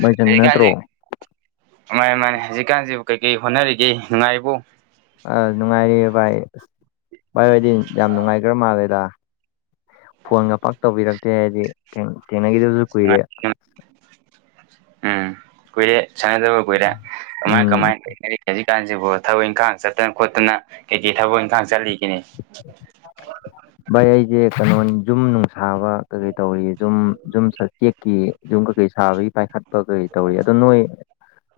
ꯃꯥꯏꯁꯟ ꯅꯠꯇ꯭ꯔꯣ ꯍꯧꯖꯤꯛꯀꯥꯟꯁꯤ ꯃꯥꯅꯦ ꯃꯥꯅꯦ ꯍꯧꯖꯤꯛꯀꯥꯟꯁꯤꯕꯨ ꯀꯩ ꯀꯩ ꯍꯣꯠꯅꯔꯤꯒꯦ ꯅꯨꯡꯉꯥꯏꯔꯤꯕꯣ ꯑ ꯅꯨꯡꯉꯥꯏꯔꯤꯌꯦ ꯚꯥꯏ ꯑꯁ ꯚꯥꯏ ꯍꯣꯢꯗꯤ ꯌꯥꯝ ꯅꯨꯡꯉꯥꯏꯈ꯭ꯔ ꯃꯥꯜꯂꯦꯗ ꯐꯣꯟꯒ ꯄꯥꯛ ꯇꯧꯕꯤꯔꯛꯇꯦ ꯍꯥꯏꯗꯤ ꯊꯦꯡꯅꯈꯤꯗꯕꯁꯨ ꯀꯨꯏꯔꯦ ꯎꯝ ꯀꯨꯢꯔꯦ ꯁꯅꯗꯕ ꯀꯨꯏꯔꯦ ꯀꯃꯥꯏ ꯀꯃꯥꯏ ꯎꯝ ꯍꯧꯖꯤꯛꯀꯥꯟꯁꯤꯕꯨ ꯊꯕꯛ ꯏꯪꯈꯥꯡ ꯆꯠꯇꯅ ꯈꯣꯠꯇꯅ ꯀꯩꯀꯩ ꯊꯕꯛ ꯏꯪꯈꯥꯡ ꯆꯠꯂꯤꯒꯅꯤ ꯚꯥꯏ ꯑꯩꯁꯦ ꯀꯩꯅꯣ ꯖꯨꯝ ꯅꯨꯡꯁꯥꯕ ꯀꯩꯀꯩ ꯇꯧꯔꯤ ꯖꯨꯝ ꯖꯨꯝ ꯁ ꯎꯆꯦꯛꯀꯤ ꯌꯨꯝ ꯀꯩꯀꯩ ꯁꯥꯕꯒꯤ ꯄꯥꯏꯈꯠꯄ ꯀꯩ ꯇꯧꯔꯤ ꯑꯗꯣ ꯅꯣꯏ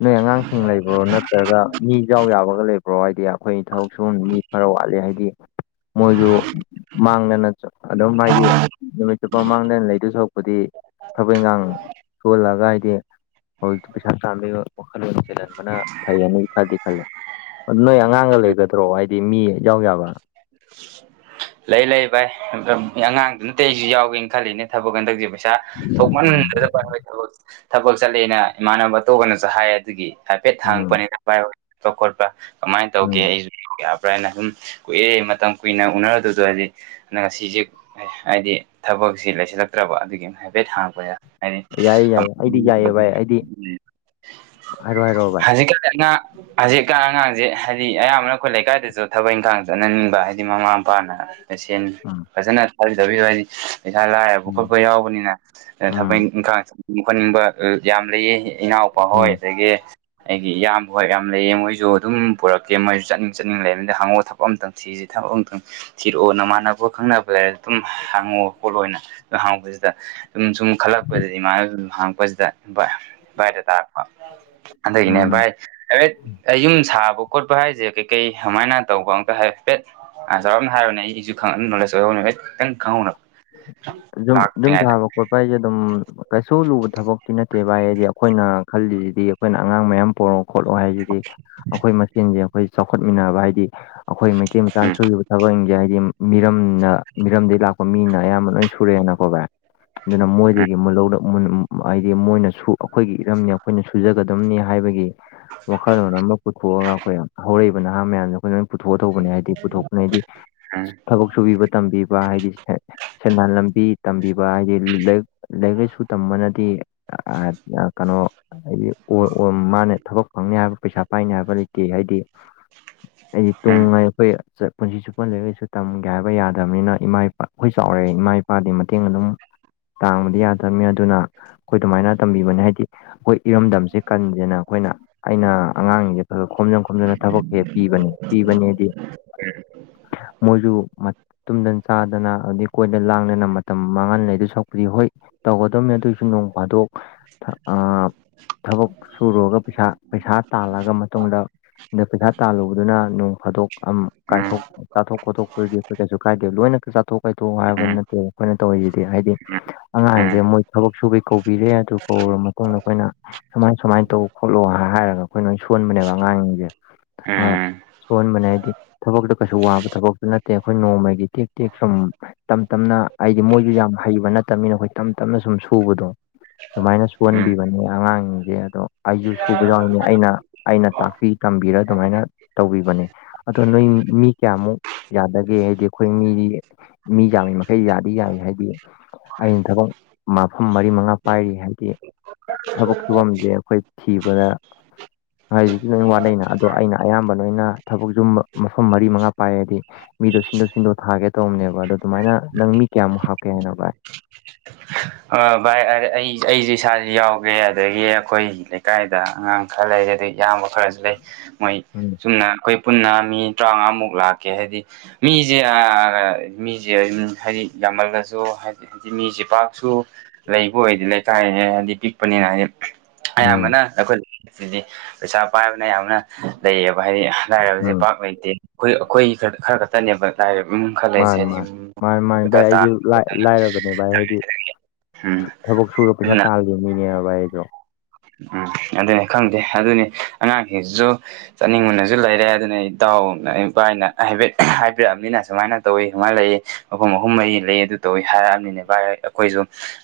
ꯅꯣꯏ ꯑꯉꯥꯡꯁꯤꯡ ꯂꯩꯕ꯭ꯔꯣ ꯅꯠꯇ꯭ꯔꯒ ꯃꯤ ꯏꯖꯥꯎ ꯌꯥꯕꯒ ꯂꯩꯕ꯭ꯔꯣ ꯍꯥꯏꯗꯤ ꯑꯩꯈꯣꯏ ꯊꯕꯛ ꯁꯨ ꯃꯤ ꯈꯔ ꯋꯥꯠꯂꯤ ꯍꯥꯏꯗꯤ ꯃꯣꯏꯁꯨ ꯃꯥꯡꯗꯅ ꯑꯗꯨꯝ ꯍꯥꯏꯗꯤ ꯅꯨꯃꯤꯠ ꯆꯨꯞꯄ ꯃꯥꯡꯗꯅ ꯂꯩꯗꯨꯁꯨ ꯑꯩꯗꯤ ꯊꯕꯛ ꯏꯟꯈꯥꯡ ꯁꯨꯍꯜꯂꯑꯒ ꯍꯥꯏꯗꯤ ꯍꯧꯖꯤꯛꯇꯤ ꯄꯩꯁꯥ ꯇꯥꯕꯤꯒꯤ ꯋꯥꯈꯜꯂꯣꯟ ꯆꯦꯜꯍꯟꯕꯅ ꯐꯩꯌꯦꯅ ꯈꯔꯗꯤ ꯈꯜꯂꯦ ꯅꯣꯏ ꯑꯉꯥꯡꯒ ꯂꯩꯒꯗ꯭ꯔꯣ ꯍꯥꯏꯗꯤ ꯃꯤ ꯌꯥꯎ ꯌꯥꯕ ꯂꯩ ꯂꯩ ꯚꯥꯏ ꯑꯉꯥꯡ ꯅꯠꯇꯦ ꯑꯩꯁꯨ ꯌꯥꯎꯒꯦꯅ ꯈꯜꯂꯤꯅꯦ ꯊꯕꯛ ꯍꯟꯗꯛꯁꯦ ꯄꯩꯁꯥ ꯎꯝ ꯊꯣꯛꯃꯟꯗꯕ ꯊꯕꯛ ꯆꯠꯂꯦꯅ ꯏꯃꯥꯟꯅꯕ ꯑꯇꯣꯞꯄꯅꯁꯨ ꯍꯥꯏ ꯑꯗꯨꯒꯤ ꯍꯥꯏꯐꯦꯠ ꯎꯝ ꯍꯥꯡꯉꯛꯄꯅꯤꯗ ꯄꯥꯢ ꯈꯣꯠꯄ ꯀꯃꯥꯏꯅ ꯇꯧꯒꯦ ꯎꯝ ꯑꯩꯁꯨ ꯌꯥꯕ꯭ꯔꯥ ꯍꯥꯏꯅ ꯑꯗꯨꯝ ꯀꯨꯏꯔꯦ ꯃꯇꯝ ꯀꯨꯏꯅ ꯎꯅꯔꯨꯗꯕꯗꯨ ꯑ ꯉꯁꯤꯁꯦ ꯍꯥꯏꯗꯤ ꯊꯕꯛꯁꯤ ꯂꯩꯁꯤꯜꯂꯛꯇ꯭ꯔꯕ ꯑꯗꯨꯒꯤ ꯍꯥꯏꯐꯦꯠ ꯍꯥꯡꯉꯛꯄꯅꯤꯗ ꯌꯥꯏꯌꯦ ꯍꯥꯏ ꯌꯥꯏꯌꯦ ꯑꯩꯗꯤ ꯌꯥꯏꯌꯦ ꯚꯥꯏ ꯑꯩꯗꯤ ꯍꯥꯏꯔꯣ ꯍꯥꯏꯔꯣ ꯚꯥꯏ ꯍꯧꯖꯤꯛꯒꯤ ꯍꯧꯖꯤꯛ ꯀꯥꯟ ꯑꯉꯥꯡꯁꯦ ꯍꯥꯏꯗꯤ ꯑꯌꯥꯝꯕꯅ ꯑꯩꯈꯣꯏ ꯂꯩꯀꯥꯏꯗꯁꯨ ꯊꯕꯛ ꯏꯪꯈꯥꯡ ꯆꯠꯅꯅꯤꯡꯕ ꯍꯥꯏꯗꯤ ꯃꯃꯥ ꯃꯄꯥꯅ ꯁꯦꯟ ꯎꯝ ꯐꯖꯅ ꯊꯥꯕꯤꯗꯕ ꯍꯥꯏꯗꯤ ꯄꯩꯁꯥ ꯂꯥꯏꯔꯕ ꯎꯝ ꯈꯣꯠꯄ ꯌꯥꯎꯕꯅꯤꯅ ꯊꯕꯛ ꯎꯝ ꯏꯪꯈꯥꯡ ꯆꯠꯅꯤꯡꯕ ꯈꯣꯠꯅꯤꯡꯕ ꯌꯥꯝ ꯂꯩꯌꯦ ꯏꯅꯥꯎꯄꯥ ꯍꯣꯏ ꯎꯝ ꯑꯗꯒꯤ ꯑꯩꯗꯤ ꯏꯌꯥꯝꯕ ꯍꯣꯢ ꯌꯥꯝ ꯂꯩꯌꯦ ꯃꯣꯏꯁꯨ ꯑꯗꯨꯝ ꯄꯨꯔꯛꯀꯦ ꯃꯣꯏꯁꯨ ꯆꯠꯅꯤꯡ ꯆꯠꯅꯤꯡ ꯂꯩꯂꯤꯅꯦ ꯍꯪꯉꯛꯑꯣ ꯊꯕꯛ ꯊꯕꯛ ꯑꯃꯝꯇꯪ ꯊꯤꯔꯤꯁꯤ ꯊꯕꯛ ꯑꯃꯇꯪ ꯊꯤꯔꯛꯑꯣ ꯅꯃꯥꯟꯅꯕ ꯈꯪꯅꯕ ꯂꯩꯔ ꯑꯗꯨꯝ ꯍꯥꯡꯉꯛꯑꯣ ꯈꯣꯠꯂꯣꯅ ꯍꯥꯡꯄꯁꯤꯗ ꯑꯗꯨꯝ ꯁꯨꯝ ꯈꯜꯂꯛꯄꯗꯗꯤ ꯏꯃꯥꯟꯅꯕ ꯑꯗꯨꯝ ꯍꯥꯡꯉꯛꯄꯁꯤꯗ ꯚꯥꯏꯗ ꯇꯥꯔꯦ ꯑꯗꯨꯢꯅꯦ ꯎꯝ ꯚꯥꯏ ꯑꯩ ꯌꯨꯝ ꯁꯥꯕ ꯈꯣꯠꯄ ꯍꯥꯏꯁꯦ ꯀꯩꯀꯩ ꯀꯃꯥꯏꯅ ꯇꯧꯕ ꯍꯥꯏꯐꯦꯠ ꯆꯥꯎꯔꯥꯛꯅ ꯍꯥꯏꯔꯛꯑꯣꯅꯦ ꯑꯩꯁꯨ ꯈꯪꯉ ꯅꯣꯂꯦꯖ ꯑꯣꯏꯍꯧꯅꯕ ꯑꯩ ꯈꯤꯇꯪ ꯈꯪꯍꯧꯅꯕ ꯑꯗꯨꯨꯝ ꯌꯨꯝ ꯂꯥꯛꯇ꯭ꯔꯤꯉꯩꯗ ꯁꯥꯕ ꯈꯣꯠꯄ ꯍꯥꯏꯁꯦ ꯑꯗꯨꯝ ꯀꯩꯁꯨ ꯂꯨꯕ ꯊꯕꯛꯇꯤ ꯅꯠꯇꯦ ꯚꯥꯏ ꯍꯥꯏꯗꯤ ꯑꯩꯈꯣꯏꯅ ꯈꯜꯂꯤꯁꯤꯗꯤ ꯑꯩꯈꯣꯏꯅ ꯑꯉꯥꯡ ꯃꯌꯥꯝ ꯄꯨꯔꯛꯑꯣ ꯈꯣꯠꯂꯣ ꯍꯥꯏꯁꯤꯗꯤ ꯑꯩꯈꯣꯏ ꯃꯆꯤꯟꯁꯦ ꯑꯩꯈꯣꯏ ꯆꯥꯎꯈꯠꯃꯤꯟꯅꯕ ꯍꯥꯏꯗꯤ ꯑꯩꯈꯣꯏ ꯃꯩꯇꯩ ꯃꯆꯥꯅ ꯎꯝ ꯁꯨꯔꯤꯕ ꯊꯕꯛꯁꯤꯡꯁꯦ ꯍꯥꯏꯗꯤ ꯃꯤꯔꯝꯅ ꯃꯤꯔꯝꯗꯒꯤ ꯂꯥꯛꯄ ꯃꯤꯅ ꯑꯌꯥꯝꯕ ꯂꯣꯏ ꯁꯨꯔꯦꯅꯀꯣ ꯚꯥꯏ ꯑꯗꯨꯅ ꯃꯣꯏꯗꯒꯤ ꯃꯨꯟ ꯍꯥꯏꯗꯤ ꯃꯣꯏꯅ ꯁꯨ ꯑꯩꯈꯣꯏꯒꯤ ꯏꯔꯝꯅꯤ ꯑꯩꯈꯣꯏꯅ ꯁꯨꯖꯒꯗꯝꯕꯅꯤ ꯍꯥꯏꯕꯒꯤ ꯋꯥꯈꯜꯂꯣꯟ ꯑꯃ ꯄꯨꯊꯣꯛꯑꯒ ꯑꯩꯈꯣꯏ ꯍꯧꯔꯛꯏꯕ ꯅꯍꯥ ꯃꯌꯥꯝꯁꯦ ꯑꯩꯈꯣꯏꯅ ꯂꯣꯏꯅ ꯄꯨꯊꯣꯛꯑ ꯇꯧꯕꯅꯦ ꯍꯥꯏꯕꯗꯤ ꯄꯨꯊꯣꯛꯄ ꯍꯥꯏꯗꯤ ꯊꯕꯛ ꯁꯨꯕꯤꯕ ꯇꯝꯕꯤꯕ ꯍꯥꯏꯗꯤ ꯁꯦꯟꯗꯥꯟ ꯂꯝꯕꯤ ꯇꯝꯕꯤꯕ ꯍꯥꯏꯗꯤ ꯂꯥꯢꯔꯤꯛ ꯂꯥꯏꯔꯤꯛ ꯂꯥꯏꯁꯨ ꯇꯝꯕꯅꯗꯤ ꯀꯩꯅꯣ ꯍꯥꯏꯗꯤ ꯃꯥꯅ ꯊꯕꯛ ꯐꯪꯅꯤ ꯍꯥꯏꯕ ꯄꯩꯁꯥ ꯄꯥꯏꯅꯤ ꯍꯥꯏꯕ ꯂꯩꯇꯦ ꯍꯥꯏꯗꯤ ꯍꯥꯏꯗꯤ ꯎꯝ ꯇꯨꯡꯉꯥꯏ ꯑꯩꯈꯣꯏ ꯄꯨꯟꯁꯤ ꯆꯨꯞꯄ ꯂꯥꯢꯔꯤꯛ ꯂꯥꯢꯁꯨ ꯇꯝꯒꯦ ꯍꯥꯏꯕ ꯌꯥꯗꯕꯅꯤꯅ ꯏꯃꯥ ꯏꯄꯥ ꯑꯩꯈꯣꯏ ꯆꯥꯎꯔꯦ ꯏꯃꯥ ꯏꯄꯥꯗꯤ ꯃꯇꯦꯡ ꯑꯗꯨꯝ ꯄꯥꯡꯕꯗꯤ ꯌꯥꯗꯕꯅꯤꯅ ꯑꯗꯨꯅ ꯑꯩꯈꯣꯏ ꯑꯗꯨꯃꯥꯏꯅ ꯇꯝꯕꯤꯕꯅꯦ ꯍꯥꯏꯗꯤ ꯑꯩꯈꯣꯏ ꯏꯔꯝꯗꯝꯁꯦ ꯀꯟꯁꯦꯅ ꯑꯩꯈꯣꯏꯅ ꯑꯩꯅ ꯑꯉꯥꯡꯁꯤꯡꯁꯦ ꯈꯔ ꯈꯣꯝꯖꯤꯟ ꯈꯣꯝꯖꯤꯟꯂ ꯊꯕꯛꯁꯦ ꯄꯤꯕꯅꯦ ꯄꯤꯕꯅꯦꯗꯤ ꯃꯣꯏꯁꯨ ꯇꯨꯝꯗꯅ ꯆꯥꯗꯅ ꯑꯗꯨꯗꯤ ꯀꯣꯏꯅ ꯂꯥꯡꯗꯅ ꯃꯇꯝ ꯃꯥꯡꯍꯟ ꯂꯩꯗ ꯁꯛꯄꯨꯗꯤ ꯍꯣꯏ ꯇꯧꯒꯗꯕꯅꯤ ꯑꯗꯨꯏꯁꯨ ꯅꯣꯡ ꯐꯥꯗꯣꯛ [unintelligible] ꯁꯨꯔꯒ ꯄꯩꯁꯥ ꯄꯩꯁꯥ ꯇꯥꯜꯂꯒ ꯃꯇꯨꯡꯗ ꯑꯗ ꯄꯩꯁꯥ ꯇꯥꯜꯂꯨꯕꯗꯨꯅ ꯅꯣꯡ ꯐꯥꯗꯣꯛ ꯝ ꯎꯝ ꯀꯥꯏꯊꯣꯛ ꯆꯥꯊꯣꯛ ꯈꯣꯠꯇꯣꯛꯄꯗꯤ ꯑꯩꯈꯣꯏ ꯀꯩꯁꯨ ꯀꯥꯏꯗꯦ ꯂꯣꯏꯅ ꯆꯥꯊꯣꯛ ꯀꯣꯏꯊꯣꯛ ꯎꯝ ꯍꯥꯏꯕ ꯎꯝ ꯅꯠꯇꯦ ꯑꯩꯈꯣꯏꯅ ꯇꯧꯔꯤꯁꯤꯗꯤ ꯍꯥꯏꯗꯤ ꯎꯝ ꯎꯝ ꯑꯉꯥꯡꯁꯦ ꯃꯣꯏ ꯊꯕꯛ ꯁꯨꯕꯩ ꯀꯧꯕꯤꯔꯦ ꯑꯗꯨ ꯀꯧꯔ ꯃꯇꯨꯡꯗ ꯑꯩꯈꯣꯏꯅ ꯁꯨꯃꯥꯏ ꯁꯨꯃꯥꯏꯅ ꯇꯧ ꯈꯣꯠꯂꯣ ꯍꯥꯏꯔꯒ ꯑꯩꯈꯣꯏ ꯅꯣꯏ ꯁꯣꯟꯕꯅꯦꯕ ꯑꯉꯥꯡꯁꯤꯡꯁꯦ ꯎꯝ ꯁꯣꯛꯍꯟꯕꯅꯦ ꯍꯥꯏꯗꯤ ꯊꯕꯛꯇꯣ ꯀꯩꯁꯨ ꯋꯥꯕ ꯊꯕꯛꯇꯤ ꯅꯠꯇꯦ ꯑꯩꯈꯣꯏ ꯅꯣꯡꯃꯒꯤ ꯇꯦꯛ ꯇꯦꯛ ꯁꯨꯝ ꯇꯞ ꯇꯞꯅ ꯍꯥꯏꯗꯤ ꯃꯣꯏꯁꯨ ꯌꯥꯝ ꯍꯩꯕ ꯅꯠꯇꯕꯅꯤꯅ ꯑꯩꯈꯣꯏ ꯇꯞ ꯇꯞꯅ ꯁꯨꯝ ꯁꯨꯕꯗꯣ ꯁꯨꯃꯥꯏꯅ ꯎꯝ ꯁꯨꯍꯟꯕꯤꯕꯅꯦ ꯑꯉꯥꯡꯁꯤꯡꯁꯦ ꯑꯗꯣ ꯑꯩꯁꯨ ꯁꯨꯕ ꯌꯥꯎꯔꯤꯅꯦ ꯑꯩꯅ ꯑꯩꯅ ꯇꯥꯛꯄꯤ ꯇꯝꯕꯤꯔ ꯑꯗꯨꯃꯥꯏꯅ ꯇꯧꯕꯤꯕꯅꯦ ꯑꯗꯣ ꯅꯣꯏ ꯃꯤ ꯀꯌꯥꯃꯨꯛ ꯌꯥꯗꯒꯦ ꯍꯥꯏꯗꯤ ꯑꯩꯈꯣꯏ ꯃꯤ ꯃꯤ ꯌꯥꯝꯃꯤ ꯃꯈꯩ ꯌꯥꯗꯤ ꯌꯥꯏ ꯍꯥꯏꯗꯤ ꯑꯩꯅ ꯊꯕꯛ ꯃꯐꯝ ꯃꯔꯤ ꯃꯉꯥ ꯄꯥꯏꯔꯤ ꯍꯥꯏꯗꯤ ꯊꯕꯛ ꯁꯨꯐꯝꯁꯦ ꯑꯩꯈꯣꯏ ꯊꯤꯕꯗ ꯉꯥꯏꯖꯤꯤ ꯂꯣꯏꯅ ꯋꯥꯠꯅꯩꯅ ꯑꯗꯣ ꯑꯩꯅ ꯑꯌꯥꯝꯕ ꯂꯣꯏꯅ ꯊꯕꯛꯁꯨꯨꯝꯕ ꯃꯐꯝ ꯃꯔꯤ ꯃꯉꯥ ꯄꯥꯏꯔꯗꯤ ꯃꯤꯗꯣ ꯁꯤꯟꯗꯣꯛ ꯁꯤꯟꯗꯣꯛ ꯊꯥꯒꯦ ꯇꯧꯕꯅꯦꯕ ꯑꯗꯣ ꯑꯗꯨꯃꯥꯏꯅ ꯅꯪ ꯃꯤ ꯀꯌꯥꯃꯨꯛ ꯍꯥꯞꯀꯦ ꯍꯥꯏꯅ ꯚꯥꯏ ꯚꯥꯏ ꯑꯩ ꯑꯩꯁꯨꯦ ꯏꯁꯥꯁꯨ ꯌꯥꯎꯒꯦ ꯑꯗꯒꯤ ꯑꯩꯈꯣꯏ ꯂꯩꯀꯥꯏꯗ ꯑꯉꯥꯡ ꯈꯔ ꯂꯩꯔ ꯑꯗꯨꯩ ꯏꯌꯥꯝꯕ ꯈꯔꯁꯨ ꯂꯩ ꯃꯣꯏ ꯎ ꯑꯗꯨꯨꯝꯅ ꯑꯩꯈꯣꯏ ꯄꯨꯟꯅ ꯃꯤ ꯇꯔꯥꯃꯉꯥꯃꯨꯛ ꯂꯥꯛꯀꯦ ꯍꯥꯏꯗꯤ ꯃꯤꯁꯦ ꯃꯤꯁꯦ ꯑꯗꯨꯝ ꯍꯥꯏꯗꯤ ꯌꯥꯝꯃꯜꯂꯁꯨ ꯍꯥꯏꯗꯤ ꯍꯥꯏꯗꯤ ꯃꯤꯁꯦ ꯄꯥꯛ ꯁꯨ ꯂꯩꯕ ꯑꯣꯏꯗꯤ ꯂꯩꯀꯥꯏ ꯍꯥꯏꯗꯤ ꯄꯤꯛꯄꯅꯤꯅ ꯍꯥꯏꯗꯤ ꯎꯝ ꯑꯌꯥꯝꯕꯅ ꯑꯩꯈꯣꯏ ꯁꯤꯗꯤ ꯄꯩꯁꯥ ꯄꯥꯏꯕꯅ ꯌꯥꯝꯅ ꯂꯩꯌꯦꯕ ꯍꯥꯏꯗꯤ ꯂꯥꯏꯔꯕꯁꯦ ꯎꯝ ꯄꯥꯛ ꯂꯩꯇꯦ ꯑꯩꯈꯣꯏ ꯑꯩꯈꯣꯏ ꯈ ꯈꯔ ꯈ ꯈꯛꯇꯅꯦꯕ ꯈꯜ ꯂꯩꯁꯦ ꯃꯥꯅꯤ ꯃꯥꯅꯤ ꯃꯥꯅꯤ ꯃꯥꯅꯤ ꯚꯥꯏ ꯍꯥꯏ ꯇ ꯑꯩꯁꯨ ꯂꯥꯏ ꯂꯥꯏꯔꯕꯅꯦ ꯚꯥꯏ ꯈ ꯍꯥꯏꯗꯤ ꯊꯕꯛ ꯁꯨꯔ ꯄꯩꯁꯥ ꯇꯥꯜꯂꯤꯜꯂꯤ ꯃꯤꯅꯦꯕ ꯑꯩꯗꯣ ꯎꯝ ꯑꯗꯨꯅꯦ ꯈꯪꯗꯦ ꯑꯗꯨꯅꯤ ꯑꯉꯥꯡꯁꯤꯡꯁꯨ ꯆꯠꯅꯤꯡ ꯃꯨꯟꯅꯁꯨ ꯂꯩꯔꯦ ꯑꯗꯨꯅ ꯑꯩ ꯏꯇꯗꯥꯎꯅ ꯏꯕꯥꯥꯏꯅ ꯍꯥꯏ ꯍꯥꯏꯕꯤꯔꯛꯑꯕꯅꯤꯅ ꯁꯨꯃꯥꯏꯅ ꯇꯧꯏ ꯁꯨꯃꯥꯏꯅ ꯂꯩꯏ ꯃꯐꯝ ꯑꯍꯨꯝ ꯃꯔꯤ ꯂꯩ ꯑꯗꯨ ꯇꯧꯋꯤ ꯍꯥꯏꯔꯛꯑꯕꯅꯤꯅꯦ ꯚꯥꯏ ꯑꯩꯈꯣꯏꯁꯨ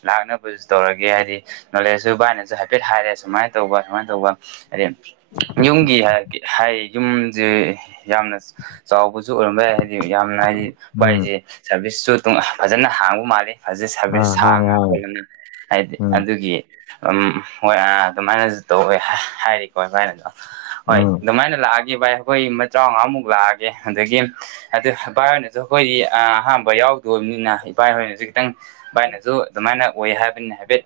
ꯂꯥꯛꯅꯕꯁꯨ ꯇꯧꯔꯒꯦ ꯍꯥꯏꯗꯤ ꯅꯣꯂꯦꯖꯁꯨ ꯚꯥꯏꯅꯁꯨ ꯍꯥꯏꯐꯦꯠ ꯍꯥꯏꯔꯦ ꯁꯨꯃꯥꯏꯅ ꯇꯧꯕ ꯁꯨꯃꯥꯏꯅ ꯇꯧꯕ ꯍꯥꯏꯗꯤ ꯌꯨꯝꯒꯤ ꯍꯥꯏ ꯌꯨꯝꯁꯦ ꯌꯥꯝꯅ ꯆꯥꯎꯕꯁꯨ ꯑꯣꯏꯔꯝꯕ ꯌꯥꯏ ꯍꯥꯏꯗꯤ ꯌꯥꯝꯅ ꯍꯥꯏꯗꯤ ꯎꯝ ꯚꯥꯏꯁꯦ ꯁꯥꯔꯚꯤꯁꯁꯨ ꯐꯖꯅ ꯍꯥꯡꯕ ꯃꯥꯜꯂꯤꯦ ꯐꯖꯦ ꯁꯥꯚꯤꯁꯦꯁ ꯑꯥ ꯍꯥꯡꯉꯦ ꯁꯥꯡꯉ ꯍꯥꯡꯉꯦ ꯈꯣꯠꯂꯅꯤ ꯍꯥꯏꯗꯤ ꯎꯝ ꯑꯗꯨꯒꯤ ꯎ ꯍꯣꯏ ꯑꯥ ꯑꯗꯨꯃꯥꯏꯅꯁꯨ ꯇꯧꯋꯦ ꯍꯥꯏꯔꯤꯀꯣ ꯑꯗꯨꯃꯥꯏꯅꯗꯣ ꯍꯣꯏ ꯎꯝ ꯑꯗꯨꯃꯥꯏꯅ ꯂꯥꯛꯑꯒꯦ ꯚꯥꯏ ꯑꯩꯈꯣꯏ ꯏ ꯃꯆꯥ ꯃꯉꯥꯃꯨꯛ ꯂꯥꯛꯑꯒꯦ ꯑꯗꯒꯤ ꯑꯗꯨ ꯏꯕꯥꯏ ꯍꯣꯏꯅꯁꯨ ꯑꯩꯈꯣꯏꯗꯤ ꯑꯍꯥꯟꯕ ꯌꯥꯎꯗꯣꯕꯅꯤꯅ ꯏꯕꯥꯏ ꯍꯣꯏꯅꯁꯨ ꯈꯤꯇꯪ ꯚꯥꯏꯅꯁꯨ ꯑꯗꯨꯃꯥꯏꯅ ꯑꯣꯏ ꯍꯥꯏꯕꯅꯤ ꯍꯥꯏꯐꯦꯠ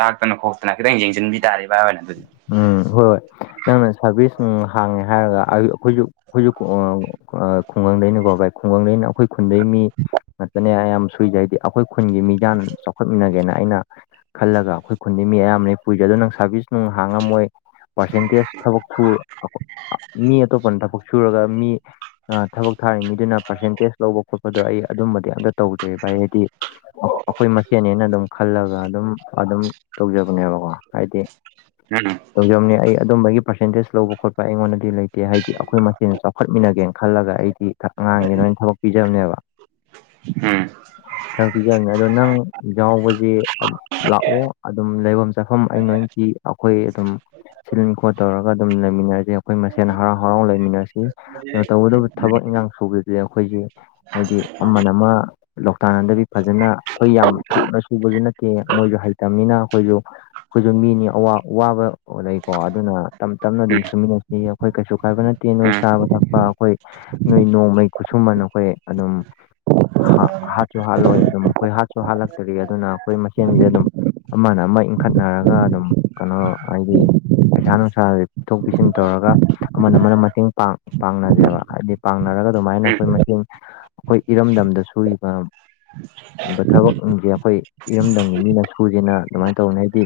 ꯇꯥꯛꯇꯅ ꯈꯣꯇꯅ ꯈꯤꯇꯪ ꯌꯦꯡꯁꯤꯟꯕꯤ ꯌꯥꯔꯦꯕꯕꯅ ꯑꯗꯨꯗꯤ ꯎꯝ ꯍꯣꯏ ꯍꯣꯏ ꯅꯪꯅ ꯁꯥꯔꯚꯤꯁ ꯍꯥꯡꯉꯦ ꯍꯥꯏꯔꯒ ꯑꯩꯈꯣꯏꯁꯨ ꯑꯩꯈꯣꯏꯁꯨ ꯈꯨꯡꯒꯪꯗꯩꯅꯀꯣ ꯚꯥꯏ ꯈꯨꯡꯒꯪꯗꯩꯅ ꯑꯩꯈꯣꯏ ꯈꯨꯟꯗꯩ ꯃꯤ ꯉꯠꯇꯅꯦ ꯑꯌꯥꯝ ꯁꯨꯖꯩ ꯍꯥꯏꯗꯤ ꯑꯩꯈꯣꯏ ꯈꯨꯟꯒꯤ ꯃꯤꯗꯥꯥꯟ ꯆꯥꯎꯈꯠꯃꯤꯟꯅꯒꯦꯅ ꯑꯩꯅ ꯈꯜꯂꯒ ꯑꯩꯈꯣꯏ ꯈꯨꯟꯗꯤ ꯃꯤ ꯑꯌꯥꯝꯕꯅ ꯄꯨꯏꯔꯤꯁꯦ ꯑꯗꯣ ꯅꯪ ꯁꯥꯔꯚꯤꯁꯁ ꯅꯨꯡ ꯍꯥꯡꯉꯝꯃꯣꯏ ꯄꯥꯔꯁꯦꯟꯇꯦꯖ ꯊꯕꯛ ꯁ ꯃꯤ ꯑꯇꯣꯞꯄꯅ ꯊꯕꯛ ꯁꯨꯔꯒ ꯃꯤ ꯊꯕꯛ ꯊꯥꯔꯤ ꯃꯤꯗꯨꯅ ꯄꯥꯔꯁꯦꯟꯇꯦꯖ ꯂꯧꯕ ꯈꯣꯠꯄꯗꯣ ꯑꯩ ꯑꯗꯨꯝꯕꯗꯤ ꯑꯝꯇ ꯇꯧꯗꯦ ꯚꯥꯏ ꯍꯥꯏꯗꯤ ꯑꯩꯈꯣꯏ ꯃꯁꯦꯅꯦꯅ ꯑꯗꯨꯝ ꯈꯜꯂꯒ ꯑꯗꯨꯝ ꯑꯗꯨꯝ ꯇꯧꯖꯕꯅꯦꯕꯀꯣ ꯍꯥꯏꯗꯤ ꯍꯅ ꯇꯧꯖꯕꯅꯦ ꯑꯩ ꯑꯗꯨꯝꯕꯒꯤ ꯄꯥꯔꯁꯦꯟꯇꯦꯖ ꯂꯧꯕ ꯈꯣꯠꯄ ꯑꯩꯉꯣꯟꯗꯗꯤ ꯂꯩꯇꯦ ꯀꯦ ꯍꯥꯏꯗꯤ ꯑꯩꯈꯣꯏ ꯃꯁꯦꯟꯁ ꯆꯥꯎꯈꯠꯃꯤꯟꯅꯒꯦꯅ ꯈꯜꯂꯒ ꯑꯩꯗꯤ ꯑꯉꯥꯡꯒꯤꯅ ꯑꯣꯏꯅ ꯊꯕꯛ ꯄꯤꯖꯕꯅꯦꯕ ꯎꯝ [unintelligible] ꯄꯤꯖꯕꯅꯤ ꯑꯗꯣ ꯅꯪ ꯌꯥꯎꯕꯁꯦ ꯂꯥꯛꯑꯣ ꯑꯗꯨꯝ ꯂꯩꯐꯝ ꯆꯥꯐꯝ ꯑꯩ ꯅꯣꯏ ꯑꯩꯈꯣꯏ ꯑꯗꯨꯝ ꯁꯤꯟ ꯈꯣꯠ ꯇꯧꯔꯒ ꯑꯗꯨꯝ ꯂꯩꯃꯤꯟꯅꯔꯁꯦ ꯑꯩꯈꯣꯏ ꯃꯁꯦꯟ ꯍꯔꯥꯎ ꯍꯔꯥꯎ ꯂꯩꯃꯤꯟꯅꯁꯤ ꯑꯗꯨ ꯇꯧꯕꯇꯕꯨ ꯎꯝ ꯊꯕꯛ ꯏꯟꯈꯥꯡ ꯁꯨꯕꯗꯨꯗꯤ ꯑꯩꯈꯣꯏꯁꯤ ꯍꯥꯏꯗꯤ ꯑꯃꯅ ꯑꯃ ꯂꯧꯇꯥꯟ ꯅꯗꯕꯤ ꯐꯖꯅ ꯑꯩꯈꯣꯏ ꯌꯥꯝ ꯊꯨꯅ ꯁꯨꯕꯁꯨ ꯅꯠꯇꯦ ꯃꯣꯏꯁꯨ ꯍꯩꯇꯕꯅꯤꯅ ꯑꯩꯈꯣꯏꯁꯨ ꯑꯩꯣꯏꯁꯨ ꯃꯤꯅꯤ ꯑꯋꯥꯕ ꯂꯩꯀꯣ ꯑꯗꯨꯅ ꯇꯞ ꯇꯞꯅ ꯑꯗꯨꯝ ꯁꯨꯃꯤꯟꯅꯁꯤ ꯑ ꯑꯩꯈꯣꯏ ꯀꯩꯁꯨ ꯀꯥꯏꯕ ꯅꯠꯇꯦ ꯅꯣꯏ ꯎꯝ ꯆꯥꯕ ꯊꯛꯄ ꯑꯩꯈꯣꯏ ꯅꯣꯏ ꯅꯣꯡꯃꯩ ꯈꯨꯠꯁꯨꯃꯟ ꯑꯩꯈꯣꯏ ꯑꯗꯨꯝ ꯍꯥ ꯍꯥꯠꯁꯨ ꯍꯥꯠꯂꯣꯏ ꯑꯗꯨꯝ ꯑꯩꯈꯣꯏ ꯍꯥꯠꯁꯨ ꯍꯥꯠꯂꯛꯇꯔꯤ ꯑꯗꯨꯅ ꯑꯩꯈꯣꯏ ꯃꯁꯦꯟꯁꯦ ꯑꯗꯨꯝ ꯑꯃꯅ ꯑꯃ ꯏꯟꯈꯠꯅꯔꯒ ꯑꯗꯨꯝ ꯀꯩꯅꯣ ꯍꯥꯏꯗꯤ ꯄꯩꯁꯥ ꯅꯨꯡꯁꯥꯁꯤ ꯄꯤꯊꯣꯛ ꯄꯤꯁꯤꯟ ꯇꯧꯔꯒ ꯑꯃꯅ ꯑꯃꯅ ꯃꯇꯦꯡ ꯄꯥꯡ ꯄꯥꯡꯅꯖꯦꯕ ꯍꯥꯏꯕꯗꯤ ꯄꯥꯡꯅꯔꯒ ꯑꯗꯨꯃꯥꯏꯅ ꯑꯩꯈꯣꯏ ꯎꯝ ꯃ ꯑꯩꯈꯣꯏ ꯏꯔꯝꯗꯝꯗ ꯁꯨꯔꯤꯕ ꯊꯕꯛꯁꯦ ꯑꯩꯈꯣꯏ ꯏꯔꯝꯗꯝꯒꯤ ꯃꯤꯅ ꯁꯨꯁꯤꯦꯅ ꯑꯗꯨꯃꯥꯏꯅ ꯇꯧꯅꯤ ꯍꯥꯏꯗꯤ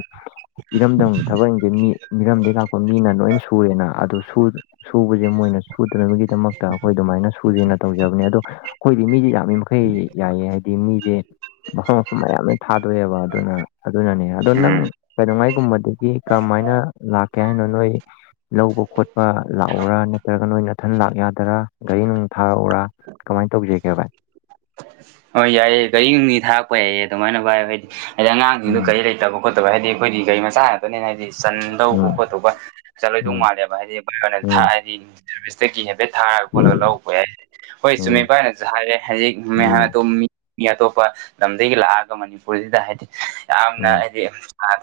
ꯏꯔꯝꯗꯝꯒꯤ ꯊꯕꯛꯗꯤꯦ ꯃꯤ ꯃꯤꯔꯝꯗꯒꯤꯩ ꯂꯥꯛꯄ ꯃꯤꯅ ꯂꯣꯏ ꯁꯨꯔꯦꯅ ꯑꯗꯨ ꯁꯨꯕꯁꯦ ꯃꯣꯏꯅ ꯁꯨꯗꯅꯕꯒꯤꯗꯃꯛꯇ ꯑꯩꯈꯣꯏ ꯑꯗꯨꯃꯥꯏꯅ ꯁꯨꯗꯦꯅ ꯇꯧꯖꯕꯅꯦ ꯑꯗꯣ ꯑꯩꯈꯣꯏꯗꯤ ꯃꯤꯁꯦ ꯌꯥꯃꯤ ꯃꯈꯩ ꯌꯥꯏꯌꯦ ꯍꯥꯏꯗꯤ ꯃꯤꯁꯦ ꯃꯐꯝ ꯃꯐꯝ ꯃꯌꯥꯝ ꯊꯥꯗꯣꯛꯑꯦꯕ ꯑꯗꯨꯅ ꯑꯗꯨꯅꯅꯦ ꯑꯗꯣ ꯎꯝ ꯅꯪ ꯀꯩꯗꯧꯉꯩꯒꯨꯝꯕꯗꯒꯤ ꯀꯔꯝꯃꯥꯏꯅ ꯂꯥꯛꯀꯦ ꯍꯥꯏꯅꯣ ꯅꯣꯏ ꯂꯧꯕ ꯈꯣꯠꯄ ꯂꯥꯛꯎꯔꯥ ꯅꯠꯇ꯭ꯔꯒ ꯅꯣꯏꯅ ꯑꯊꯟ ꯂꯥꯛ ꯌꯥꯗꯔꯥ ꯒꯥꯔꯤ ꯅꯨꯡ ꯊꯥꯔꯛꯎꯔꯥ ꯀꯃꯥꯏꯅ ꯇꯧꯁꯤꯒꯦ ꯚꯥꯏ ꯍꯣꯏ ꯌꯥꯏꯌꯦ ꯒꯥꯔꯤꯅꯨꯡꯂꯤ ꯊꯥꯔꯛꯄ ꯌꯥꯏꯌꯦ ꯑꯗꯨꯃꯥꯏꯅ ꯚꯥꯏ ꯍꯥꯏꯗꯤ ꯍꯥꯏꯗꯤ ꯑꯉꯥꯡꯁꯤꯡꯗꯨ ꯎꯝ ꯒꯥꯔꯤ ꯂꯩꯇꯕ ꯈꯣꯠꯇꯕ ꯍꯥꯏꯗꯤ ꯑꯩꯈꯣꯏꯗꯤ ꯒꯥꯔꯤ ꯃꯆꯥ ꯉꯥꯛꯇꯅꯦꯅ ꯍꯥꯏꯗꯤ ꯆꯟꯗꯧꯕ ꯎꯝ ꯈꯣꯠꯇꯧꯕ ꯆꯟꯂꯣꯏꯗꯧ ꯎꯝ ꯃꯥꯜꯂꯦꯕ [unintelligible] [unintelligible] ꯎꯝ ꯁꯥꯔꯚꯤꯁꯁꯇꯒꯤ ꯍꯥꯏꯐꯦꯠ ꯊꯥꯔꯒ ꯈꯣꯠꯂꯒ ꯂꯧꯕ ꯌꯥꯏ ꯍꯣꯏ ꯆꯨꯝꯃꯤ ꯎꯝ ꯚꯥꯏꯅꯁꯨ ꯍꯥꯏꯔꯦ ꯍꯥꯏꯗꯤ [unintelligible] ꯎꯝ ꯃꯤ ꯃꯤ ꯑꯇꯣꯞꯄ ꯂꯝꯗꯒꯤ ꯂꯥꯛꯑꯒ ꯃꯅꯤꯄꯨꯔꯁꯤꯗ ꯍꯥꯏꯗꯤ ꯎꯝ ꯌꯥꯝꯅ ꯎꯝ ꯍꯥꯏꯗꯤ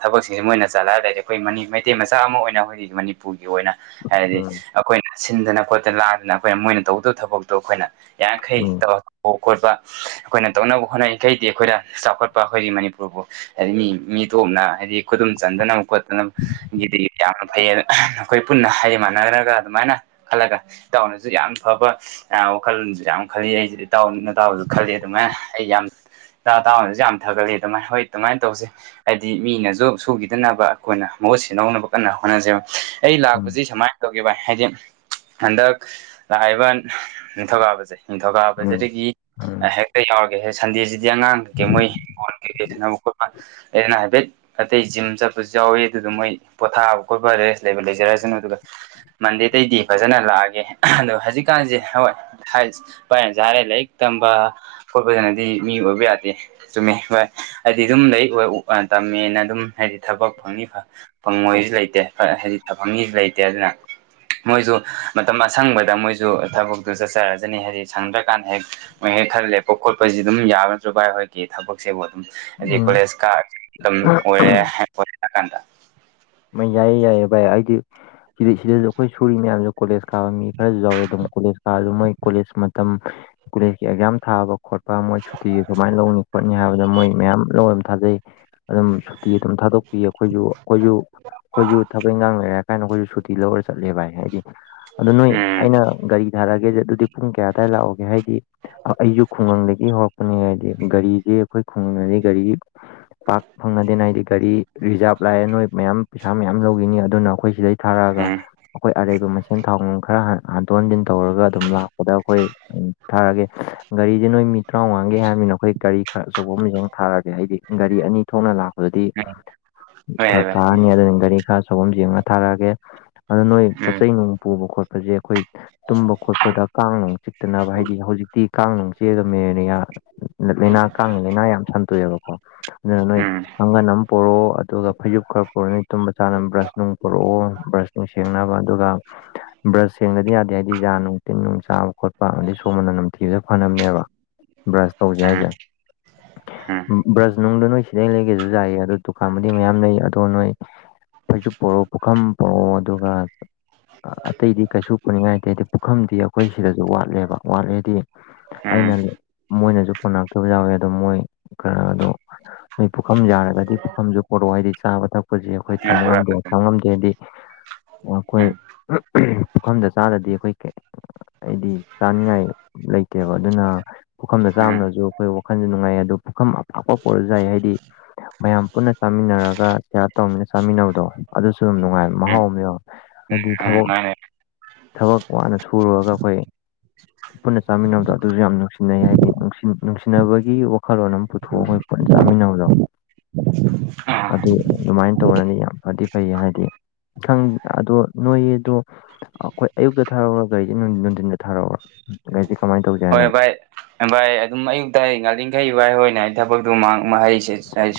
ꯊꯕꯛꯁꯤꯡꯁꯦ ꯃꯣꯏꯅ ꯆꯂꯥꯏ ꯂꯩꯔꯦ ꯍꯥꯏꯗꯤ ꯑꯩꯈꯣꯏ ꯃꯩꯇꯩ ꯃꯆꯥ ꯑꯃ ꯑꯣꯏꯅ ꯑꯩꯈꯣꯏꯒꯤ ꯃꯅꯤꯄꯨꯔꯒꯤ ꯑꯣꯏꯅ ꯍꯥꯏꯔꯗꯤ ꯑꯩꯈꯣꯏꯅ ꯁꯤꯟꯗꯅ ꯈꯣꯠꯇꯅ ꯂꯥꯡꯗꯅ ꯑꯩꯈꯣꯏꯅ ꯃꯣꯏꯅ ꯇꯧꯗꯧꯕ ꯊꯕꯛꯇꯣ ꯑꯩꯈꯣꯏꯅ ꯌꯥꯔꯤꯈꯩ ꯎꯝ ꯇꯧ ꯈꯣꯠꯄ ꯑꯩꯈꯣꯏꯅ ꯇꯧꯅꯕ ꯍꯣꯠꯅꯩ ꯑꯇꯩꯗꯤ ꯑꯩꯈꯣꯏꯅ ꯆꯥꯎꯈꯠꯄ ꯑꯩꯈꯣꯏꯒꯤ ꯃꯅꯤꯄꯨꯔꯕꯨ ꯍꯥꯏꯗꯤ ꯃꯤ ꯃꯤꯇꯣꯞꯅ ꯍꯥꯏꯗꯤ ꯈꯨꯗꯨꯝ ꯆꯟꯗꯅꯕ ꯈꯣꯠꯇꯅꯕ ꯒꯤꯗꯤ ꯌꯥꯝꯅ ꯐꯩ ꯑꯩꯈꯣꯏ ꯄꯨꯟꯅ ꯍꯥꯏꯗꯤ ꯃꯥꯟꯅꯔꯒ ꯑꯗꯨꯃꯥꯏꯅ ꯈꯜꯂꯒ ꯏꯇꯥꯎꯟꯗꯁꯨ ꯌꯥꯝ ꯐꯕ ꯋꯥꯈꯜꯁꯨ ꯌꯥꯝ ꯈꯜꯂꯤ ꯑꯩꯁꯨ ꯏꯇꯥꯎ ꯅꯇꯥꯎ ꯈꯜꯂꯤ ꯑꯗꯨꯃꯥꯏꯅ ꯑꯩ ꯌꯥꯝ ꯏꯇꯥꯎ ꯇꯥꯎꯅꯁꯨ ꯌꯥꯝ ꯊꯥꯒꯠꯂꯤ ꯑꯗꯨꯃꯥꯏꯅ ꯍꯣꯏ ꯑꯗꯨꯃꯥꯏꯅ ꯇꯧꯁꯦ ꯍꯥꯏꯗꯤ ꯃꯤꯅꯁꯨ ꯁꯨꯈꯤꯗꯅꯕ ꯑꯩꯈꯣꯏꯅ ꯃꯍꯨꯠ ꯁꯤꯍꯧꯅꯕ ꯀꯟꯅ ꯍꯣꯠꯅꯖꯦꯕ ꯑꯩ ꯂꯥꯛꯄꯁꯤ ꯁꯨꯃꯥꯏꯅ ꯇꯧꯒꯦ ꯕꯥꯏ ꯍꯥꯏꯗꯤ ꯍꯟꯗꯛ ꯂꯥꯛꯏꯕ ꯅꯤꯡꯊꯧꯀꯥꯕꯁꯦ ꯎꯝ ꯅꯤꯡꯊꯧꯀꯥꯕꯖꯤꯗꯒꯤ ꯎꯝ ꯎꯝ ꯍꯦꯛꯇ ꯌꯥꯎꯔꯒꯦ ꯁꯟꯗꯦꯁꯤꯗꯤ ꯑꯉꯥꯡꯒꯤ ꯃꯣꯏ ꯏꯪꯈꯣꯟ ꯀꯩꯀꯩ ꯁꯥꯅꯕ ꯈꯣꯠꯄ ꯂꯩꯗꯅ ꯍꯥꯏꯐꯦꯠ ꯑꯇꯩ ꯖꯤꯝ ꯆꯠꯄꯁꯨ ꯌꯥꯎꯏ ꯑꯗꯨꯗꯨ ꯃꯣꯏ ꯄꯣꯊꯥꯕ ꯈꯣꯠꯄ ꯔꯦꯖ ꯂꯩꯕ ꯂꯩꯖꯔꯁꯅꯨ ꯑꯗꯨꯒ ꯃꯟꯗꯦꯇꯩꯗꯤ ꯐꯖꯅ ꯂꯥꯛꯑꯒꯦ ꯑꯗꯣ ꯍꯧꯖꯤꯛꯀꯥꯟꯁꯦ ꯍꯣꯏ [unintelligible] ꯚꯥꯏꯅꯁꯨ ꯍꯥꯏꯔꯦ ꯂꯥꯏꯔꯤꯛ ꯇꯝꯕ ꯈꯣꯠꯄꯗꯅꯗꯤ ꯃꯤ ꯑꯣꯏꯕ ꯌꯥꯗꯦ ꯆꯨꯝꯃꯦ ꯍꯣꯏ ꯍꯥꯏꯗꯤ ꯑꯗꯨꯝ ꯂꯥꯏꯔꯤꯛ ꯇꯝꯃꯦꯅ ꯑꯗꯨꯝ ꯍꯥꯏꯗꯤ ꯊꯕꯛ ꯐꯪꯅꯤ ꯐꯪꯉꯣꯏꯁꯨ ꯂꯩꯇꯦ ꯍꯣꯏ ꯍꯥꯏꯗꯤ ꯐꯪꯅꯤꯁꯨ ꯂꯩꯇꯦ ꯑꯗꯨꯅ ꯃꯣꯏꯁꯨ ꯃꯇꯝ ꯑꯁꯪꯕꯗ ꯃꯣꯏꯁꯨ ꯊꯕꯛꯇꯨ ꯆꯠꯆꯔꯖꯅꯤ ꯍꯥꯏꯗꯤ ꯁꯪꯗ꯭ꯔꯀꯥꯟꯗ ꯍꯦꯛ ꯃꯣꯏ ꯍꯦꯛ ꯈꯔ ꯂꯦꯞꯄ ꯈꯣꯠꯄꯁꯤ ꯑꯗꯨꯝ ꯌꯥꯒꯗ꯭ꯔꯥ ꯚꯥꯏ ꯍꯥꯏꯒꯤ ꯊꯕꯛꯁꯤꯕꯨ ꯑꯗꯨꯝ ꯑꯗꯩꯩ ꯎꯝ ꯀꯣꯂꯦꯁ ꯀꯥ [unintelligible] ꯀꯥꯥꯟꯗ [unintelligible] ꯕꯥꯏ ꯌꯥꯏꯌꯦ ꯌꯥꯏꯌꯦ ꯚꯥꯏ ꯑꯩꯗꯤ ꯁꯤꯗꯩ ꯁꯤꯗꯁꯨ ꯑꯩꯈꯣꯏ ꯁꯨꯔꯤ ꯃꯌꯥꯝꯁꯨ ꯀꯣꯂꯦꯖ ꯀꯥꯕ ꯃꯤ ꯈꯔꯁꯨ ꯌꯥꯎꯔꯦ ꯑꯗꯨꯝ ꯀꯣꯂꯦꯖ ꯀꯥꯁꯨ ꯃꯣꯏ ꯀꯣꯂꯦꯖ ꯃꯇꯝ ꯀꯣꯂꯦꯖꯀꯤ ꯑꯦꯛꯖꯥꯝ ꯊꯥꯕ ꯈꯣꯠꯄ ꯃꯣꯏ ꯁꯨꯇꯤ ꯁꯨꯃꯥꯏꯅ ꯂꯧꯅꯤ ꯈꯣꯠꯅꯤ ꯍꯥꯏꯕꯗ ꯃꯣꯏ ꯃꯌꯥꯝ ꯂꯧꯔ ꯑꯃ ꯊꯥꯖꯩ ꯑꯗꯨꯝ ꯁꯨꯇꯤ ꯑꯗꯨꯝ ꯊꯥꯗꯣꯛꯄꯤ ꯑꯩꯈꯣꯏꯁꯨ ꯑꯩꯈꯣꯏꯁꯨ ꯑꯩꯈꯣꯏꯁꯨ ꯊꯕꯛ ꯏꯟꯈꯥꯡ ꯂꯩꯔꯦ ꯍꯥꯏ ꯀꯥꯏꯅ ꯑꯩꯈꯣꯏꯁꯨ ꯁꯨꯇꯤ ꯂꯧꯔꯒ ꯆꯠꯂꯦ ꯚꯥꯏ ꯍꯥꯏꯗꯤ ꯑꯗꯨꯗꯣ ꯅꯣꯏ ꯎꯝ ꯑꯩꯅ ꯒꯥꯔꯤ ꯌꯥꯔꯒꯦꯁꯦ ꯑꯗꯨꯗꯤ ꯄꯨꯡ ꯀꯌꯥ ꯑꯗꯋꯥꯏ ꯂꯥꯛꯑꯣꯒꯦ ꯍꯥꯏꯗꯤ ꯑꯩꯁꯨ ꯈꯨꯡꯒꯪꯗꯒꯤ ꯍꯧꯔꯛꯄꯅꯤ ꯍꯥꯏꯗꯤ ꯒꯥꯔꯤꯁꯦ ꯑꯩꯈꯣꯏ ꯈꯨꯡꯒꯪꯗꯗꯤ ꯒꯥꯔꯤ ꯄꯥꯛ ꯐꯪꯅꯗꯦꯅ ꯍꯥꯏꯗꯤ ꯒꯥꯔꯤ ꯔꯤꯖꯥꯕ ꯂꯥꯛꯑꯦ ꯅꯣꯏ ꯃꯌꯥꯝ ꯄꯩꯁꯥ ꯃꯌꯥꯝ ꯂꯧꯈꯤꯅꯤ ꯑꯗꯨꯅ ꯑꯩꯈꯣꯏ ꯁꯤꯗꯩ ꯊꯥꯔꯛꯑꯒ ꯎꯝ ꯑꯩꯈꯣꯏ ꯑꯔꯩꯕ ꯃꯁꯦꯟ ꯊꯥꯎ ꯅꯨꯡ ꯈꯔ ꯍꯟꯗꯣꯛ ꯍꯟꯖꯤꯟ ꯇꯧꯔꯒ ꯑꯗꯨꯝ ꯂꯥꯛꯄꯗ ꯑꯩꯈꯣꯏ ꯎꯝ ꯊꯥꯔꯒꯦ ꯒꯥꯔꯤꯗꯤ ꯅꯣꯏ ꯃꯤ ꯇꯔꯥꯃꯉꯥꯡꯒꯦ ꯍꯥꯏꯔꯕꯃꯤꯅ ꯑꯩꯈꯣꯏ ꯒꯥꯔꯤ ꯈꯔ ꯑꯆꯧꯕ ꯑꯃ ꯊꯥꯔꯒꯦ ꯍꯥꯏꯗꯤ ꯒꯥꯔꯤ ꯑꯅꯤ ꯊꯣꯛꯅ ꯂꯥꯛꯄꯗꯗꯤ [unintelligible] ꯍꯣꯏ ꯚꯥꯏ ꯐꯔꯛꯇꯥꯔꯅꯤ ꯑꯗꯨꯅꯤ ꯒꯥꯔꯤ ꯈꯔ ꯑꯆꯧꯕ ꯌꯦꯡꯉ ꯊꯥꯔꯛꯑꯒꯦ ꯑꯗꯨ ꯅꯣꯏ ꯄꯣꯠ ꯎꯝ ꯆꯩ ꯅꯨꯡ ꯄꯨꯕ ꯈꯣꯠꯄꯁꯦ ꯑꯩꯈꯣꯏ ꯇꯨꯝꯕ ꯈꯣꯠꯄꯗ ꯀꯥꯡ ꯅꯨꯡ ꯆꯤꯛꯇꯅꯕ ꯍꯥꯏꯗꯤ ꯍꯧꯖꯤꯛꯇꯤ ꯀꯥꯡ ꯅꯨꯡ ꯆꯤꯛꯑꯗꯤ ꯃꯦꯂꯔꯤꯌꯥ ꯂꯥꯏꯅꯥ ꯀꯥꯡꯉꯤ ꯂꯥꯏꯅꯥ ꯌꯥꯝ ꯁꯟꯇꯣꯛꯑꯦꯕꯀꯣ ꯑꯗꯨꯅ ꯅꯣꯏ ꯎꯝ ꯀꯥꯡꯒꯟ ꯑꯃ ꯄꯨꯔꯣ ꯑꯗꯨꯒ ꯐꯩꯖꯨꯞ ꯄꯨꯔꯅꯤ ꯇꯨꯝꯕ ꯆꯥꯅꯕ ꯕ꯭ꯔꯁ ꯅꯨꯡ ꯄꯨꯔꯛꯎ ꯕ꯭ꯔꯁ ꯅꯨꯡ ꯁꯦꯡꯅꯕ ꯑꯗꯨꯒ ꯕ꯭ꯔꯁ ꯁꯦꯡꯗꯗꯤ ꯌꯥꯗꯦ ꯍꯥꯏꯗꯤ ꯌꯥꯖ ꯅꯨꯡ ꯇꯤꯟ ꯅꯨꯡ ꯆꯥꯕ ꯈꯣꯠꯄ ꯑꯃꯗꯤ ꯁꯣꯔ ꯃꯅꯝ ꯅꯝꯊꯤꯕꯁꯨ ꯐꯅꯕꯅꯦꯕ ꯕ꯭ꯔꯁ ꯇꯧꯁꯦ ꯎꯝ ꯍꯥꯏꯁꯦ ꯎꯝ ꯕ꯭ꯔꯁ ꯅꯨꯡꯗꯨ ꯅꯣꯏꯁꯤ ꯈꯤꯗꯩ ꯂꯩꯒꯦꯁꯨ ꯌꯥꯥꯏꯌꯦ ꯑꯗꯨꯗꯣ ꯗꯨꯀꯥꯟꯥꯟꯕꯗꯤ ꯃꯌꯥꯝ ꯂꯩꯌꯦ ꯑꯗꯣ ꯅꯣꯏ ꯐꯩꯖꯨꯞ ꯄꯨꯔꯛꯑꯣ ꯄꯨꯈꯝ ꯄꯨꯔꯛꯑꯣ ꯑꯗꯨꯒ ꯑꯇꯩꯗꯤ ꯀꯩꯁꯨ ꯄꯨꯅꯤꯡꯉꯥꯏ ꯂꯩꯇꯦ ꯄꯨꯈꯝꯗꯤ ꯑꯩꯈꯣꯏ ꯁꯤꯗꯁꯨ ꯋꯥꯠꯂꯦꯕ ꯋꯥꯠꯂꯦꯗꯤ ꯎꯝ ꯎꯝ ꯑꯩꯅ ꯃꯣꯏꯅꯁꯨ ꯄꯨꯅꯔꯛꯇꯕ ꯌꯥꯎꯋꯦ ꯑꯗꯣ ꯃꯣꯏ ꯈꯔ ꯑꯗꯣ ꯅꯣꯏ ꯄꯨꯈꯝ ꯌꯥꯔꯒꯗꯤ ꯄꯨꯈꯝꯁꯨ ꯄꯣꯔꯛꯑꯣ ꯍꯥꯏꯗꯤ ꯆꯥꯕ ꯊꯛꯄꯁꯦ ꯑꯩꯈꯣꯏ ꯎꯝ ꯇꯝꯕ ꯉꯝꯗꯦ ꯇꯝ ꯉꯝꯗꯦ ꯍꯥꯏꯗꯤ ꯑꯩꯈꯣꯏ ꯎꯝ ꯄꯨꯈꯝꯗ ꯆꯥꯗꯗꯤ ꯑꯩꯈꯣꯏ ꯑꯩꯗꯤ ꯆꯥꯅꯤꯡꯉꯥꯏ ꯂꯩꯇꯦꯕ ꯑꯗꯨꯅ ꯄꯨꯈꯝꯗ ꯎꯝ ꯆꯥꯕꯅꯁꯨ ꯑꯩꯈꯣꯏ ꯋꯥꯈꯟꯁꯨ ꯅꯨꯡꯉꯥꯏ ꯑꯗꯨ ꯄꯨꯈꯝ ꯑꯄꯥꯛꯄ ꯄꯨꯔꯁꯨ ꯌꯥꯏ ꯍꯥꯏꯗꯤ ꯃꯌꯥꯝ ꯄꯨꯟꯅ ꯆꯥꯃꯤꯟꯅꯔꯒ ꯁꯤꯌꯥꯔ ꯇꯧꯃꯤꯟꯅ ꯆꯥꯃꯤꯟꯅꯕꯗꯣ ꯑꯗꯨꯁꯨ ꯌꯥꯝ ꯅꯨꯡꯉꯥꯏꯕ ꯎꯝ ꯃꯍꯥꯎ ꯑꯃꯅꯦꯕ ꯍꯥꯏꯗꯤ ꯎꯝ ꯊꯕꯛ ꯃꯥꯅꯦ ꯊꯕꯛ ꯋꯥꯅ ꯁꯨꯔꯒ ꯑꯩꯈꯣꯏ ꯄꯨꯟꯅ ꯆꯥꯃꯤꯟꯅꯕꯗꯣ ꯑꯗꯨꯁꯨ ꯌꯥꯝ ꯅꯨꯡꯁꯤꯅꯩ ꯍꯥꯏꯗꯤ ꯅꯨꯡꯁꯤꯅꯕꯒꯤ ꯋꯥꯈꯜꯂꯣꯟ ꯑꯃ ꯄꯨꯊꯣꯛꯑꯒ ꯑꯩꯈꯣꯏ ꯄꯨꯟꯅ ꯆꯥꯃꯤꯟꯅꯕꯗꯣ ꯑ ꯑꯗꯨ ꯑꯗꯨꯃꯥꯏꯅ ꯇꯧꯅꯗꯤ ꯌꯥꯝ ꯐꯗꯤ ꯐꯩ ꯍꯥꯏꯗꯤ ꯑꯗꯣ ꯅꯣꯏꯗꯣ ꯑꯩꯈꯣꯏ ꯑꯌꯨꯛꯇ ꯊꯥꯔꯛꯎꯔ ꯒꯥꯔꯤꯁꯦ ꯅꯨꯡꯊꯤꯟꯗ ꯊꯥꯔꯛꯎꯔ ꯑꯩꯁꯤ ꯀꯃꯅ ꯇꯧꯒꯦ ꯍꯣꯏ ꯚꯥꯏ ꯚꯥꯏ ꯑꯗꯨꯝ ꯑꯌꯨꯛꯇ ꯉꯜꯂꯤꯡꯈꯩ ꯚꯥꯏ ꯍꯣꯏꯅꯦ ꯑꯩ ꯊꯕꯛꯇꯨ ꯃꯍꯩ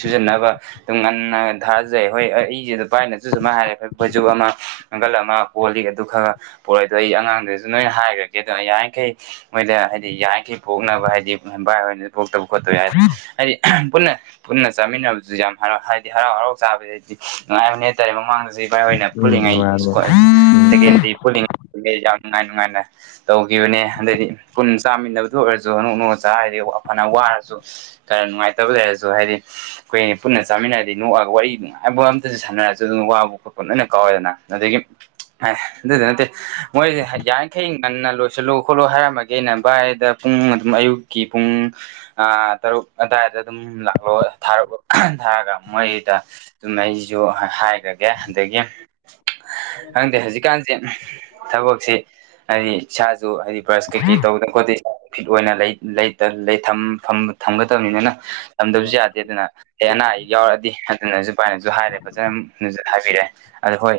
ꯁꯨꯖꯟꯅꯕ ꯑꯗꯨꯝ ꯉꯟꯅ ꯊꯥꯖꯩ ꯍꯣꯏ ꯑꯩ ꯑꯩꯁꯦ ꯑꯗꯨ ꯄꯥꯏꯅꯁꯨ ꯁꯨꯃꯥꯏ ꯍꯥꯏꯔꯦ ꯑꯩꯣꯏ ꯕꯩꯖ ꯑꯃ ꯅꯪꯒꯜ ꯑꯃ ꯄꯣꯜꯂꯤ ꯑꯗꯨ ꯈꯔ ꯄꯣꯔꯛꯦ ꯑꯗꯣ ꯑꯩ ꯑꯉꯥꯡꯗꯨꯁꯨ ꯅꯣꯏꯅ ꯍꯥꯏꯈ꯭ꯔꯒꯦꯗꯣ ꯌꯥꯔꯤꯈꯩ ꯃꯣꯏꯗ ꯍꯥꯏꯗꯤ ꯌꯥꯏꯈꯤ ꯄꯣꯛꯅꯕ ꯍꯥꯏꯗꯤꯕꯥꯏ ꯍ ꯄꯣꯛꯇꯕ ꯈꯣꯠꯇꯕ ꯌꯥꯏꯗꯅ ꯍꯥꯏꯗꯤ ꯄꯨꯟꯅ ꯄꯨꯟꯅ ꯆꯥꯃꯤꯟꯅꯕꯁꯨ ꯌꯥꯝ ꯍꯔꯥꯎꯏ ꯍꯥꯏꯗꯤ ꯍꯔꯥꯎ ꯍꯔꯥꯎ ꯆꯥꯕꯁꯤꯗꯩꯗꯤ ꯉꯥꯏꯕꯅꯦ ꯍꯥꯏꯇꯥꯔꯦ ꯃꯃꯥꯡꯗꯁꯨ ꯏꯚꯥꯏ ꯍꯣꯏꯅ ꯎꯝ ꯅꯨꯡꯉꯥꯏꯕꯅꯦ ꯄꯨꯜꯂꯤꯉꯩꯀ ꯎꯝ ꯁꯦꯀꯦꯟꯗꯔꯤ ꯄꯨꯜꯂꯤꯉꯩ ꯌꯥꯝ ꯅꯨꯡꯉꯥꯏ ꯅꯨꯡꯉꯥꯏꯅ ꯇꯧꯈꯤꯕꯅꯦ ꯑꯗꯩꯗꯤ ꯄꯨꯟꯅ ꯆꯥꯃꯤꯟꯅꯕꯗꯨ ꯑꯣꯏꯔꯁꯨ ꯅꯣꯛ ꯅꯣꯛꯅ ꯆꯥꯔꯗꯤ ꯐꯅ ꯋꯥꯔꯁꯨ ꯈꯔ ꯅꯨꯡꯉꯥꯏꯇꯕ ꯂꯩꯔꯁꯨ ꯍꯥꯏꯗꯤ ꯑꯩꯈꯣꯏ ꯄꯨꯟꯅ ꯆꯥꯃꯤꯟꯅꯔꯗꯤ ꯅꯣꯛꯑꯒ ꯋꯥꯔꯤ ꯅꯨꯡꯉꯥꯏꯕ ꯑꯝꯇꯁꯨ ꯁꯥꯟꯅꯔꯁꯨ ꯑꯗꯨꯅ ꯋꯥꯕꯨ ꯂꯣꯏꯅ ꯀꯥꯎꯋꯦꯗꯅ ꯑꯗꯒꯤ ꯑꯦ ꯑꯗꯨꯗꯤ ꯅꯠꯇꯦ ꯃꯣꯏꯁꯦ ꯌꯥꯔꯤꯈꯩ ꯉꯟꯅ ꯂꯣꯏꯁꯤꯜꯂꯨ ꯈꯣꯠꯂꯨ ꯍꯥꯏꯔꯝꯃꯒꯦ ꯑꯩꯅ ꯚꯥꯏꯗ ꯄꯨꯡ ꯑꯗꯨꯝ ꯑꯌꯨꯛꯀꯤ ꯄꯨꯡ ꯇꯔꯨꯛ ꯑꯗꯨꯋꯥꯏꯗ ꯑꯗꯨꯝ ꯂꯥꯛꯂꯣ ꯊꯥꯔ ꯊꯥꯔꯒ ꯃꯣꯏꯗ ꯑꯗꯨꯝ ꯑꯩꯁꯨ ꯍꯥꯏꯈ꯭ꯔꯒꯦ ꯑꯗꯒꯤ ꯈꯪꯗꯦ ꯍꯧꯖꯤꯛꯀꯥꯟꯁꯦ ꯊꯕꯛꯁꯦ ꯍꯥꯏꯗꯤ ꯏꯁꯥꯁꯨ ꯍꯥꯏꯗꯤ ꯕ꯭ꯔꯁ ꯀꯩꯀꯩ ꯇꯧꯗꯅ ꯈꯣꯠꯇꯦ ꯐꯤꯠ ꯑꯣꯏꯅ ꯂꯩ ꯂꯩꯇ ꯂꯩ ꯊꯝ ꯊꯝ ꯊꯝꯒꯗꯕꯅꯤꯅ ꯇꯝꯗꯕꯁꯨ ꯌꯥꯗꯦꯗꯅ ꯑꯦ ꯑꯅꯥ ꯑꯌꯦꯛ ꯌꯥꯎꯔꯛꯑꯗꯤ ꯑꯗꯨꯅꯁꯨ ꯚꯥꯏꯅꯁꯨ ꯍꯥꯏꯔꯦ ꯐꯖꯅ ꯍꯥꯏꯕꯤꯔꯛꯑꯦ ꯑꯗꯣ ꯍꯣꯏ